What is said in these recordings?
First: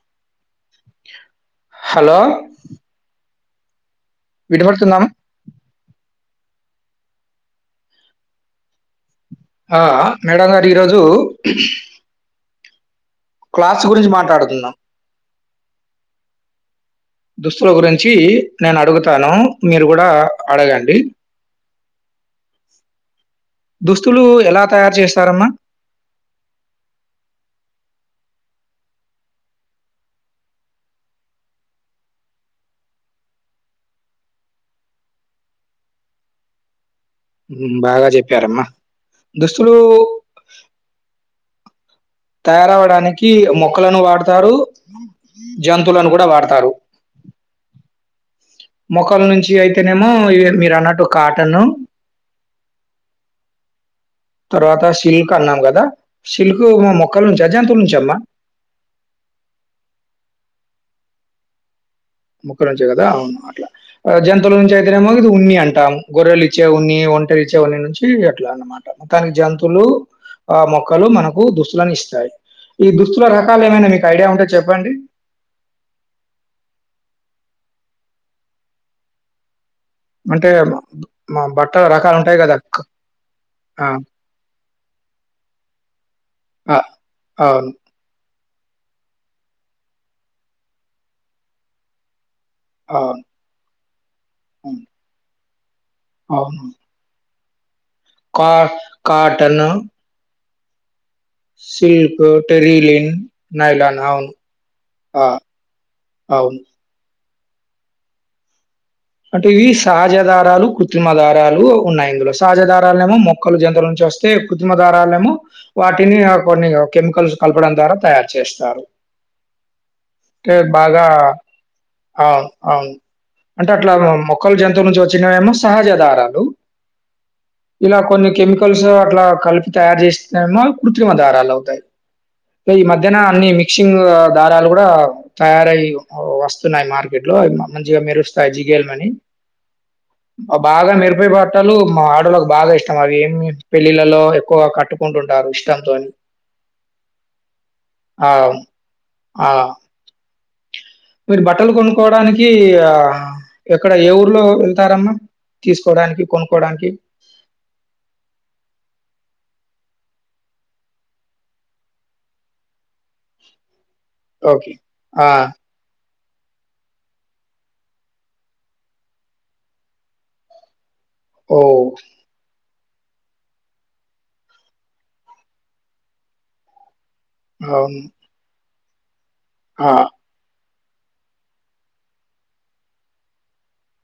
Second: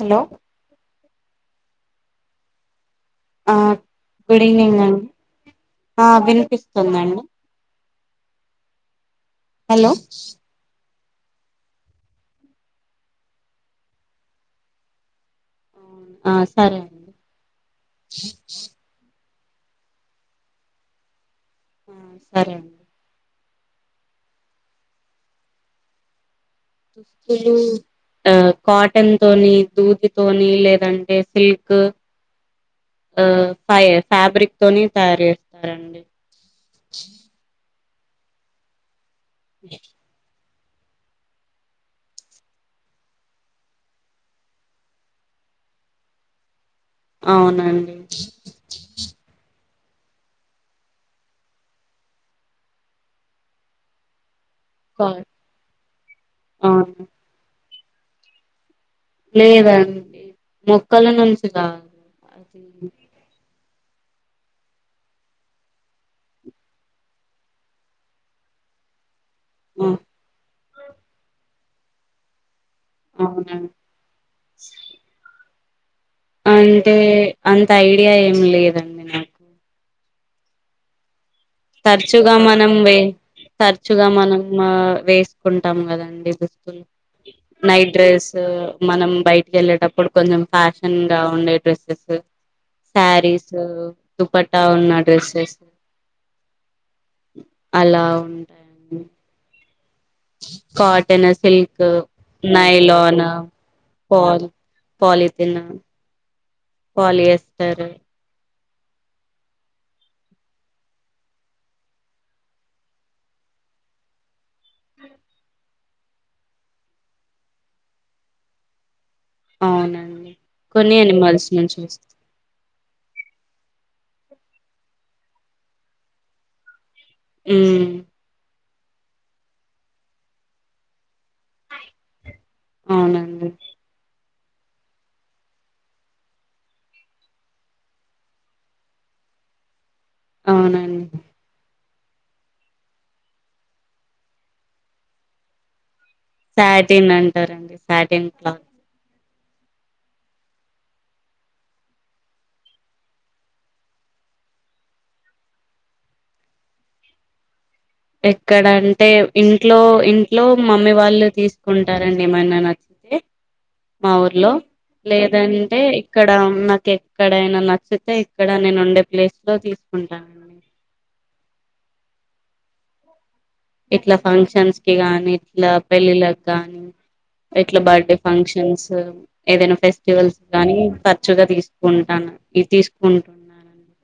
Hello hello ఆ good evening వినపడుతుందాం? అండి ఆ వినిపిస్తుందండి ఆ హలో మేడం గారు ఇ రోజ్ జు క్లాస్ గురించి మాట్లాడుకున్నాం ఆ సరే అండి దుస్తుల గురించి నేను అడుగుతాను మీరు కూడా అడగండి ఆ సరే అండి దుస్తులు ఎలా తయారు చేస్తారమ్మా దుస్తులు ఆ కాటన్ తోని దూదితోని లేదంటే సిల్క్ ఆ ఫ ఫ్యాబ్రిక్ తోని తయారు చేస్తారండి మ్ బాగా చెప్పారమ్మా దుస్తులు తయారవడానికి మొక్కలను వాడతారు జంతువులను కూడా వాడతారు అవునండి మొక్కల నుంచి అయితేనేమో ఇ మీరు అన్నట్టు కాటన్ తర్వాత కా సిల్క్ అన్నాం కదా సిల్క్ మా అవును మొక్కల నుంచి అజంతుల నుంచి చెమ లేదండి మొక్కల నుంచి కాదు అది మొక్కల నుంచే కదా అవును అట్లా జంతువుల నుంచి అయితేనేమో ఇది ఉన్ని అంటాం గొర్రెలు ఇచ్చే ఉన్ని ఒంటలు ఇచ్చే ఉన్ని నుంచి ఎట్లా అన్నమాట కాని జంతువులు ఆ ఆ మొక్కలు మనకు దుస్తులలను ఇస్తాయి ఈ దుస్తుల రకాలు అవునండి ఏమైనా మీకు ఐడియా ఉంటే చెప్పండి అంటే అంత ఐడియా ఏమి లేదండి నాకు అంటే మ బట్టల రకాలు తరచుగా ఉంటాయి గదా! క మనంే ఆ! తరచుగా మనం వేసుకుంటాం కదండి ఆ! దుస్తులు అవును. నైట్ డ్రెస్ మనం బయటికి వెళ్ళేటప్పుడు కొంచెం ఫ్యాషన్ గా ఉండే డ్రెస్సెస్ అవును. శారీస్ దుపటా అవును. ఉన్న డ్రెస్సెస్ స [inaudible] అవును కా కటన్ కా న సిల్క్ టెరిలిన్, నైలన్ నైలాన్ ప అవును. ఆ! పలిథన్ అవును వాళ చేస్తారు అంటే ఇవి సహజ దారాలు కృత్రిమ దారాలు ఉన్నాయి ఇందులో సహజ దారాలనేమో మొక్కలు జంతుల నుంచి వస్తే కృత్రిమ దారాలనేమో వాటిని కొన్ని కెమికల్స్ కలపడం ద్వారా తయారు చేస్తారు అవునండి కొన్ని బాగా అనిమల్స్ నుంచి వస్తాయి అవును అవును అట్లా మొక్కలు జంతువు నుంచి వచ్చినేమో సహజధారాలు ఉమ్, ఇలా కొన్ని కేమికల్ కలుసు అట్లా కలిపి తయారు చేస్త మా కృత్రిమ దారాలు అవుతాయి ఈ మధ్యహ్న అవునండి అన్ని మిక్సింగ్ దారాలు కూడా తయారై వస్తున్నాయి మార్కెట్ లో మంచిగా మెరు సైజిగల్ మని బాగా అవునండి మెరుపయ పట్టాలు మా ఆడలోకి బాగా ఇష్టం అవి ఏమి పెళ్ళిళ్ళలో ఎక్కువగా కట్టుకుంటుంటారు ఇష్టంతోని సాటిన్ అంటారండి ఆ! సాటిన్ క్లాత్ ఆ మీరు బట్టలు కొనుక్కోవడానికి ఆ ఎక్కడ ఏ ఊర్లో వెళ్తారమ్మా తీసుకోడానికి కొనుక్కడానికి ఎక్కడ అంటే ఇంట్లో ఇంట్లో మమ్మీ వాళ్ళు తీసుకుంటారండి ఏమనా నచ్చితే మా ఊర్లో ఓకే. ఆ! లేదంటే ఇక్కడ నాకు ఎక్కడైనా నచ్చితే ఇక్కడ నేను ఉండే ప్లేస్ లో తీసుకుంటానండి ఓ ఇట్లా ఫంక్షన్స్ కి గాని ఇట్లా పెళ్ళిళ్ళకి నీ ఎట్లా అవును. బర్త్డే ఫంక్షన్స్ స ఏదైనా ఆ! ఫెస్టివల్స్ కానీ కారచ్చుగా తీసుకుంటాను ఇది తీసుకుంటున్నానండి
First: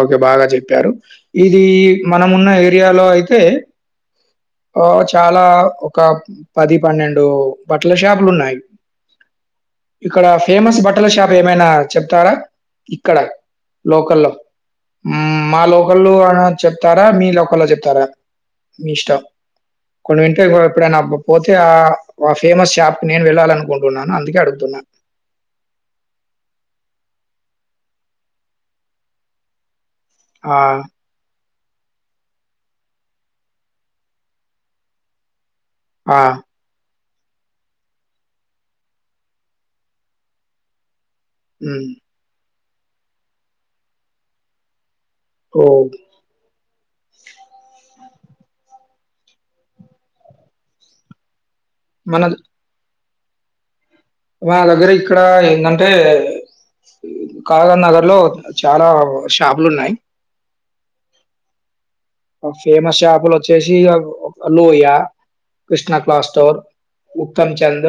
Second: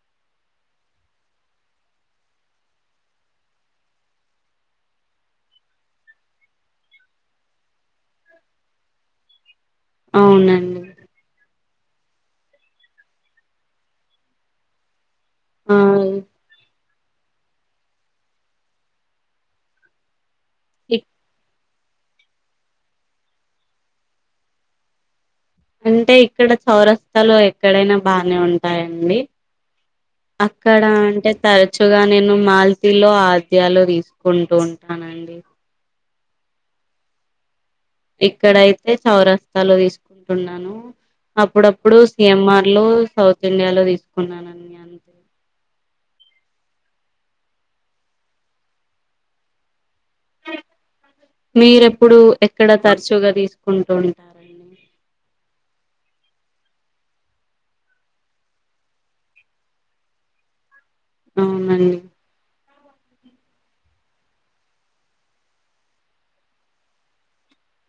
ఓకే బాగా చెప్పారు ఇది మనమున్న ఏరియాలో అయితే ఆ చాలా ఒక పది పన్నెండు బట్టల షాపులు ఉన్నాయి ఇక్కడ ఫేమస్ అవునండి బట్టల షాప్ ఏమైనా చెప్తారా ఇక్కడ లోకల్లో మా ఆ లోకల్ అ చెప్ చెప్తారా మీ లోక్కల్లో చెప్తారా మీ ఇష్టం కొండగట్టు ఎప్పుడైనా ఇక్ పోతే ఆ ఆ ఫేమస్ షాప్ కి నేను వెళ్ళాల అనుకుంటున్నాను అందుకే అడుగుతున్నాను అంటే ఇక్కడ చౌరస్తలు ఎక్కడైనా బాగానే ఉంటాయండి ఆ! అక్కడ అంటే తర తచ్చుగా నేను మాల్తీలో ఆద్యాలు తీసుకుంటూ ఉంటానండి ఆ ఇక్కడయితే సౌరస్తలో తిసుకుంటున్నాను హ్మ్. అప్పుడప్పుడు సిఎంఆర్ లో సౌత్ ఇండియాలో తీసుకున్నానం అంతే ఓ మీరెప్పుడు ఎక్కడ తరచ చుగా తీసుకుంట మా దగ్గర ఇక్కడ ఏంటంటే కాజ నగర్ లో చాలా షాపులు ఉన్నాయి అవునండి ఫేమస్ షాపులు వచ్చేసి లోహ య కృష్ణా క్లా స్టోర్ ఉత్తమ్ చంద్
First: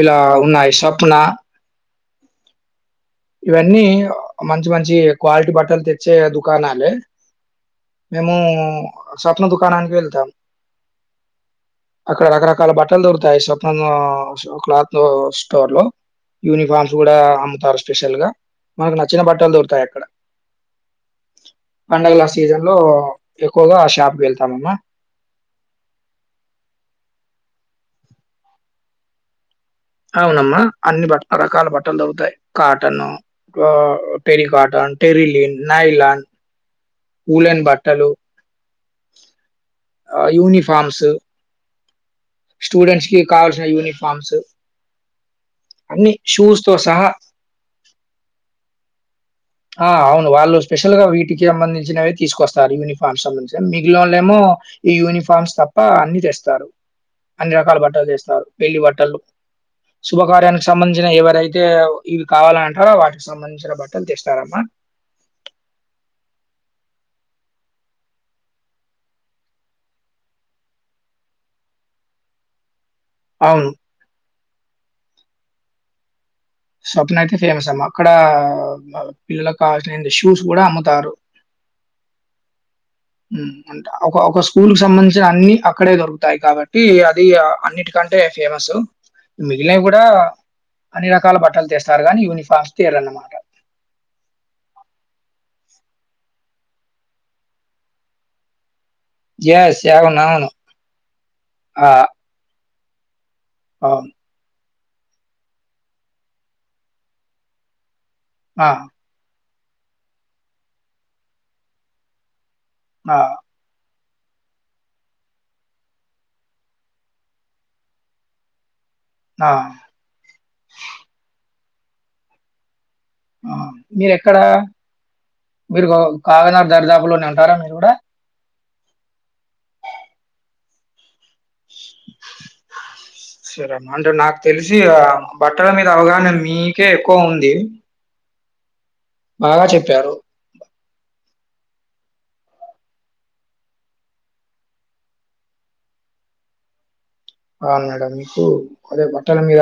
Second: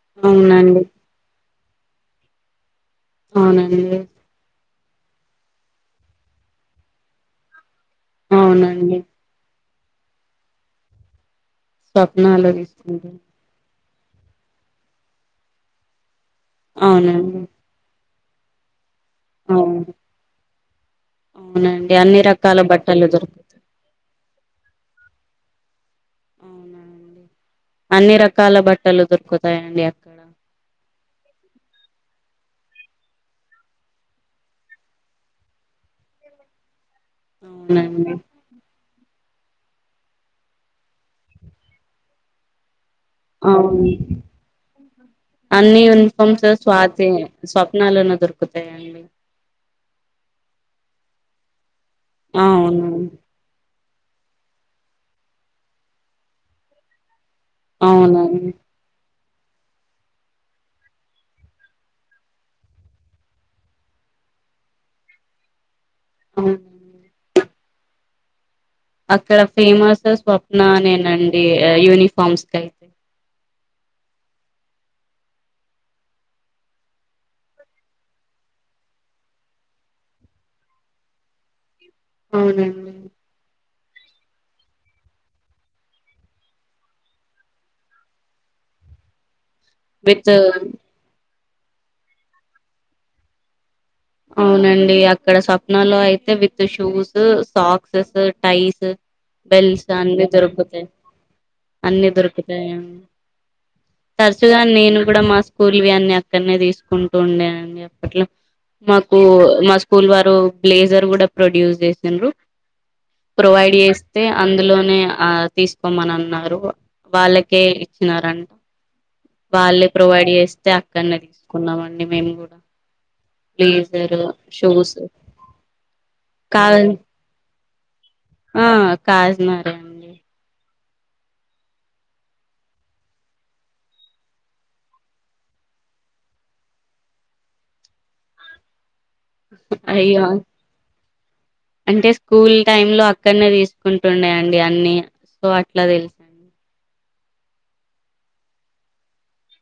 ఇలా ఉన్నాయి అవునండి సప్న ఇవన్నీ అవునండి మన మంచి కాలిటీ బటల్ తె దుకానాలె మేము అవునండి స్వప్న ద కనానికి వెళ్తాం అక్కడ స్వప్నాలో రకరాకాల బట్టలు తీసుకుంటా దొరుకుతాయి షాప్మున్ ఆ షాప్ క్లాతు స్టోర్ లో యూనిఫార్మ్స్ గుడా అవునండి అమ్ముతారు ష్ స్పెషల్ గా మాకు నచ్చిన బట్టలు అవును దొకుతాయక్కడ, అవునండి అన్ని పండగలా రకాల సీజన్ లో బట్టలు దొరుకుతాయి ఎక్కువగా షాప్కి వెళ్తాం అమ్మా. అవునా అండి అన్ని రకాల బట్టలు దొర్కొత్ అవునమ్మా అన్ని బట్ రకాల బట్ ట్టల్దొరుకుతయి. కాటన్, ఆ టెరికాటన్, టెరిలీన్, నయిలాన్. ఊలన్ బట్టలు అవునండి ఆ యూనిఫార్మ్స్ స్టూడెంట్స్ కి కావాల్సిన అవును యూనిఫామ్స్ అన్ని యూనిఫామ్స్ స్వాతి స్వప్నా లోనె దొరుకుతయ అండి? ఆ అవును వాళ్ళు స్పెషల్ గా వీటికి సంబంధించి జులైలొ తీసుకొస్తారు అవును యూనిఫామ్ సంబంధించి మీకు ఇల్లోలేమో ఈ యూనిఫామ్స్ తప్ప అన్ని తెస్తారు అన్ని రకాల బట్టలు తేస్తారు అవునండి పెళ్ళి బట్టలు శుభకార్యానికి సంబంధించిన ఎవరైతే ఇవి కావాలంటారో వాటికి సంబంధించిన బట్టలు తెస్ త్తారమ్మ అవునా అండి అక్కడ ఫేమస్ స్వప్న నేనండి, యూనిఫామ్స్ కయితే అవును స్వప్న అయితే ఫేమస్ అమ్మ, అక్కడా పిల్లలకు కావల్సినఏంది షూస్ గుడా అమ్ముతారు. అవునండి మ్ అంట ఒక ఒక స్కూల్ కి సంబంధించిన అన్ని అక్కడే దొరుకుతాయి కాబట్టి అది అన్నిటికంటే ఫేమస్. మిగిలినవి గూడా విత్ అన్ని రకాల బట్ బట్టలు తెస్తారు గాని యూనిఫామ్స్కి అదన్నమాట స్వప్న లో అయితే with shoes, socks, ties yes. Belts అవును. దాన్లనే అవును. దొరుకుతయి, ఆ! అన్ని దొరుకుతయండి. అవును. తర్చుగా నేను గూడ మా స్కూల్ వి అన్నీ అక్కన్నే తీసుకుంటూ ఉండే అండి అప్పట్లో. ఆ! మాకు మా స్కూల్ వారు బ్లేజర్ గూడ ప్రొడ్యూస్ జేసిండ్రు. ఆ! ప్రొవైడ్ చేస్ తే అందులోనే ఆ తీసుకోమనన్నారు వాళ్ళకే ఇచ్చినారంట. ఆ! వాళ్ళే ప్రొవైడ్ జేస్తే అక్కన్నే తీస్ కున్నామండి మేము గూడా ఆ మీరు ఎక్కడ మీరు ఒ కాగానగర్ కాదం దరిదాపులోనే ఉంటారా మీరు గూడా ఆ కాజి నగరేఅండి సరే అమ్మ అంటే నాకు తెలిసి ఆ బట్టల మీద అవగాహన మీకే ఎక్కువ ఉంది అయ్యె అంటే స్కూల్ టైమ్ లో అక్కన్నే తీసుకుంటుండే అండి అన్ని సో అట్లా తెలుస్ అవును మేడం మీకు కొద్దిగా బట్టల మీద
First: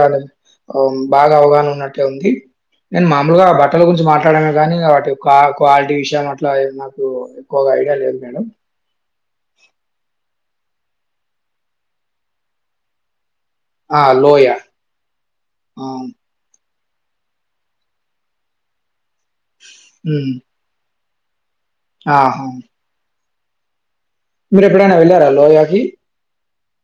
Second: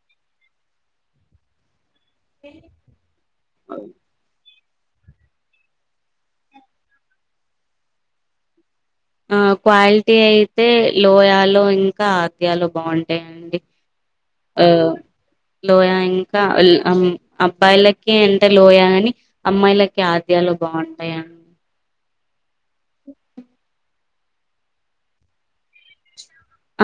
బాగా అవగాహన ఉన్నట్ ట్టు ఉంది నేను మామూలుగా బట్టల గురించి మాట్లాడ కానీ వాటి క్వా క్వాలిటీ విషయం అట్లా నాకు ఎక్కువగా ఐడియా లేదు మేడం ఆ క్వాలిటీ అయితే లోయాలో ఇంకా ఆద్యాలో బాగుంటయండి ఆ! లోయ. ఆ ఆ! లోయా ఇంకా ల్ అమ్ అబ్బాయిలకి అంటే లోయగాని అమ్మాయిలకి హ్మ్. ఆద్యాలో బాగు టా యండి ఆహా మీరు ఎప్పుడైనా వెళ్ళారా లోయాకి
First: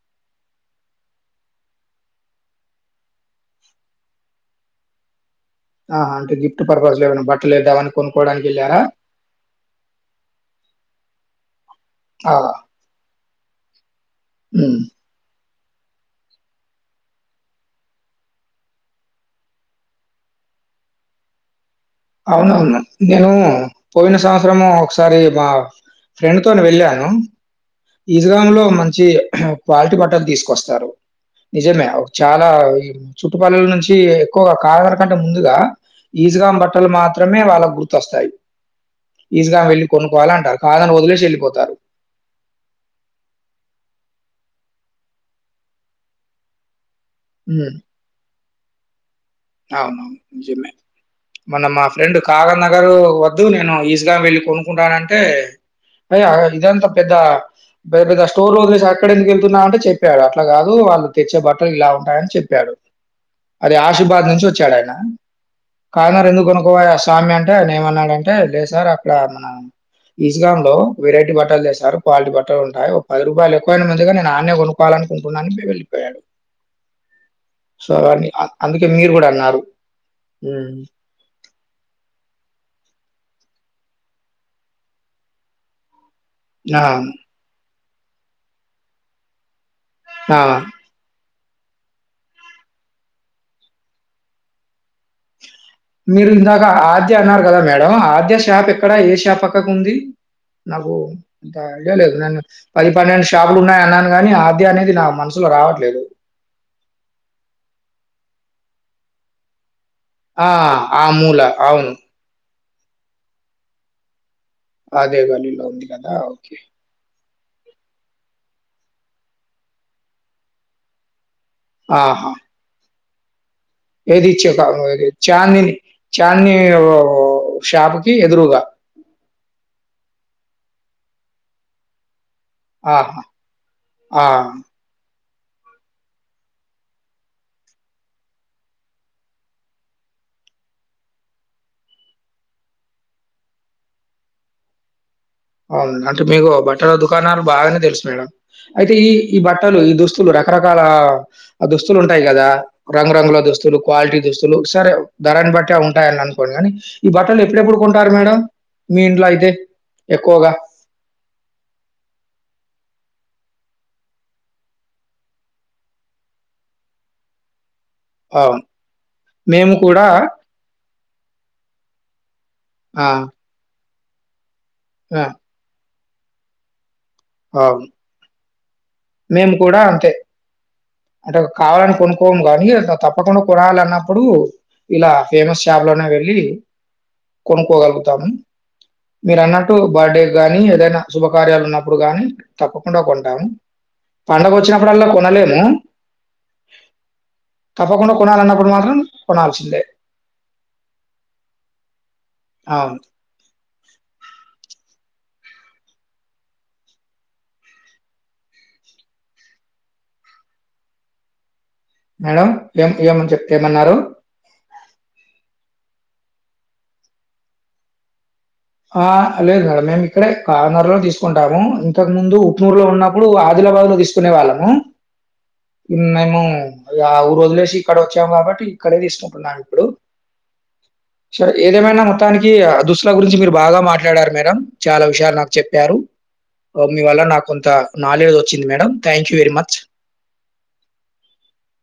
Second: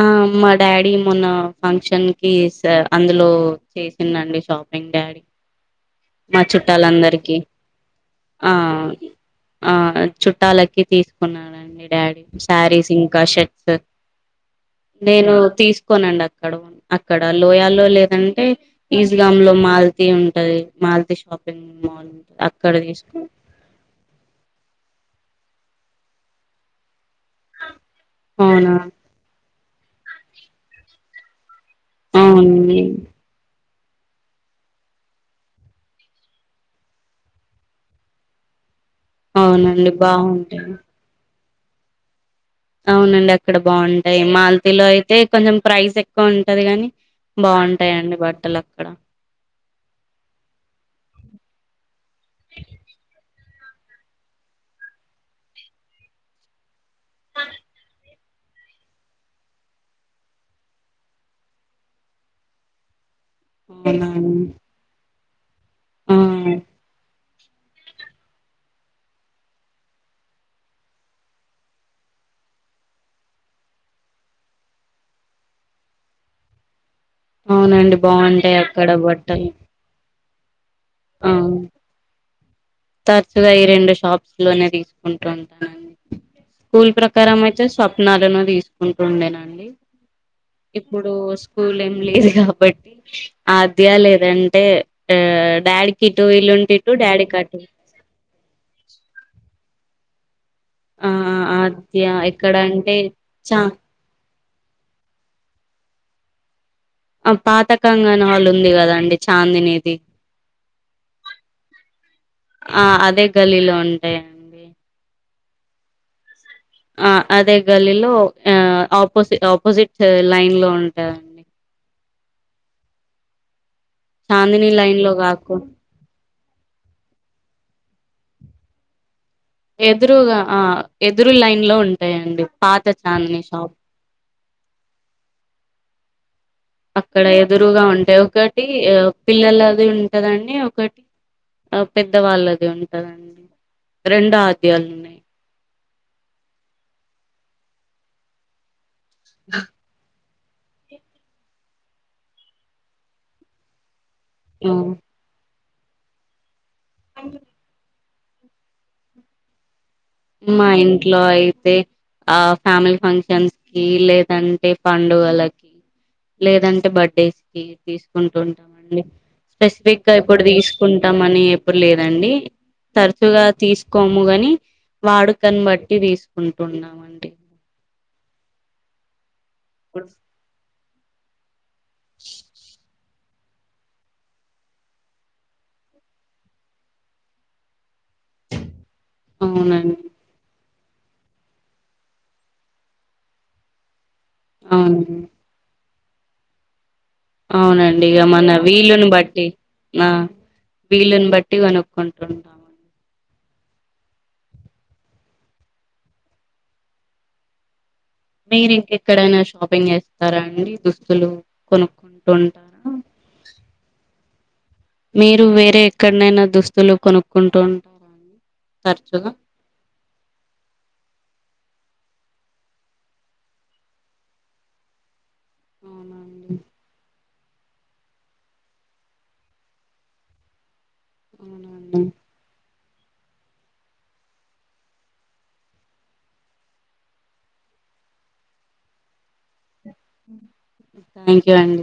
ఆ మా డాడీ మొన్న ఫంక్షన్ కి స అందులో చేసిండండి షాపింగ్ డాడీ ఆహా! అంటే మా గిఫ్ట్ పర్పస్‌లో ఏమైనా చుట్టాలందరికి బట్టలేద్దామని ఆ కొనుక్కోవడానికెళ్లారా? ఆ చుట్టాలకి తీసుకు కొన్నానండి డాడి ఆ! సారీస్ ఇంకా షట్ స హ్మ్. నేను తీసుకోనండి అక్కడ అక్కడ లోయా లో లేదంటే ఈస్గామ్ లో మల్తి ఉంటది మల్తి షాపింగ్ మాల్ ఉంటది అక్కడ అవునవును తీసుకో నేను పోయిన సంవత్సరము ఒకసా సారి మా ఫ్రెండ్తోని వెళ్ళాను ఈజ్గామ్ లో అవునా మంచి క్వాలిటీ బట్టల్ తీసుకొస్తారు నిజమే ఒ చాలా అవునండి ఈ చుట్టుపలల నుంచి కీ ఎక్కువగా కాగర్ కంటే ముందుగా ఈజ్గామ్ బ ట్టలు మాత్రమే వాళ్ళకు గుర్తొస్తాయి ఈజ్గామ్ వెళ్లి అవునండి కొనుక్కవాలంటారు బాగుంటాయి కావాలని వదిలేసి వెళ్ళిపో తారు అవునండి అక్కడ బాగుంటాయి మాల్తీలో అయితే కొంచెం ప్రైస్ ఎక్కువ ఉంటది గాని హ్మ్. బాగుంటాయండి బట్టలు అక్కడ అవునవును నిజమే మొన్న మా ఫ్రెండ్ కాగనగర్ వద్దు నేను ఈజ్గాం వెళ్ళి కొనుకుంటానంటే అ యా ఇదంతా పెద్ద పెద్దగా స్టోర్ వదిలేసి అక్కడ ఎందుకు వెళ్తున్నావ్ అంటే చెప్పాడు అట్లా కాదు వాళ్ళు తెచ్చే బట్టలు ఇలా ఉంటాయని చెప్పాడు అదే అవునా ఆశీభద్ కలిసే వచ్చాడా ఆయన ఆ కారనార్ ఎందుకు కొనుకోవయ్య స్వామి అంటే ఏమన్నాడంటే లేసార్ అక్కడ మన ఇషన్లో వెరైటీ బట్టలు లేసారు క్వాలిటీ బట్టలు ఉంటాయి పది రూపాయలు ఎక్కువైన ముందుగా నేను అన్ కొనుక్కోవాలనుకుంటున్నాని వెళ్ళిపోయాడు సో, అవునండి అవన్నీ అ బాగుంటాయి అక్క అందుకే మీరు కూడా అన్నారు హ ఆ తరచుగా ఈ రెండు షాప్స్ లోనే తీసుకుంటూ ఉంటానండి ఆ! కూల్ ప్రకారం అయితే స్వాప్ నలన తీసుకుంటుండేనండి ఆ! ఇప్పుడు స్కూల్ ఏం లేదు కాబట్టి అధ్య లేదంటే ఆ డాడీకి ఇటు మీరు ఇందాక ఇల్లుంటే ఇటు ఆద్య డాడీకి అన్నారు కదా అటు మేడం ఆద్య షాప్ ఎక్కడ ఏ షాప్ పకుఉంది నాకు ఆ ఇంత ఐడియా ఆద్య లేదు నేను ఎక్కడ పది అంటే పన్నెండు షాపులు చా ఉన్నాయి అన్నాను కాని [unintelligible] అనేది నా మనసులో రావట్లేదు ఆ పాత కంగాణవాళ్ళు ఉంది కదాండి చాందినిది ఆ ఆ మూలా అవును ఆ అదే గల్లీలో ఉంటాయండి అదే గల్లిల్లో ఉంది [unintelligible] ద ఒకే ఆ అదే గల్లీ లో ఆ ఆపోజి ఆపోజిట్ లైన్ లో ఉంటాాదండి ఆహా ఏది ఇచ్చ కా చాందిని లైన్ అది లో కాకు చాందిని చాందిని షాప్ కి ఎదురుగా ఎదురుగా ఆ ఎదురు లైన్ లో ఉంటాయండి పాత ఆహా చాందిని షాప్ ఆ అక్కడ ఎదురుగా ఉంటాయి ఒకటి పిల్లలది ఉంటదండి ఒకటి ఆ పెద్దవాళ్ళది ఉంటదండి రెండు ఆద్యాలు ఉన్నాయి అవును అంటే మీకు బట్టల దుకాణాలు బాగానే తెలుసు మేడం అయితే ఈ బట్టలు ఈ దుస్తు స్తులు రకరకాల దుస్తులు ఉంటాయి కదా రంగురంగుల దుస్తులు క్వాలిటీ స్తులు ఆ, సర్ ధరలు బట్టి ఉంటాయని అనుకోని కానీ ఈ బట్టలు ఎప్పుడపుడూ కొ [unintelligible] మేడం మీ ఇంట్లో అయితే ఎక్కువగా? మా ఇంటి లో అయితే ఆ ఫ్యామిలీ ఫంక్షన్స్ కి లేదంటే పండుగలకి లేదంటే బర్త్డేస్ కి అవును. తీసుకుంటుంటాంండి మేము స్పెసిఫిక్ కూడా గా ఇప్పుడు తీసుకుంటాంమని ఎప్పుడు లేదండి ఆ! తరచుగా తీసు కోముగాని వాడు కనబట్డి తీసుకుంటున్నామండి ఆ మేము కూడా అంతే అద కావాల అని కొనుకోం కానీ తప్ప తప్పకుండా కొనాలి అన్నప్పుడు ఇలా ఫేమస్ షాప్ లోనే వెళ్ళి కొనుక్కోగలుగుత మీరు అన్నట్టు అవునండి బర్త్డే కానీ ఏదైనా శుభకార్యాలు ఉన్నప్పుడు గాని తప్పకుండా కొంటాము పండుగ వచ్చినప్పుడల్లా అవును కొనలేము అవునండి తప్పకుండా ఇక మన కొనాలన్నప్పుడు మాత్రం వీలుని బట్టి కొనాల్సిందే. ఆ వీలుని బట్టి కనుక్కుంటా అవును మీరు ఇంకా ఎక్కడైనా షాపింగ్ చేస్తారా అండి దుస్తులు కొనుక్కుంటూ మేడం ఉంటారా ఏం [unintelligible] ఏమన్నారు మీరు వేరే ఎక్కడనైనా దుస్తులు కొనుక్కుంటు ఉంటారా అండి ఆ తరచుగా లేదు మేడం మేము ఇక్కడే కార్నర్ లో తీసుకుంటాము ఇంతకు ముందు [unintelligible] లో ఉన్నప్పుడు ఆదిలాబాద్ లో తీసుకునే వాళ్ళము మేము అవునండి [unintelligible] వదిలేసి ఇక్కడ వచ్చాం కాబట్టి ఇక్కడే తీసుకుంటున్నాను ఇప్పుడు సరే ఏదేమైనా అవునండి మొత్తానికి దు [unintelligible] గురించి మీరు బాగా మాట్లాడారు మేడం చాలా విషయాలు నాకు చెప్పారు మీ వల్ల నాకు కొంత నాలెడ్జ్ వచ్చింది madam thank you very much thank you అండి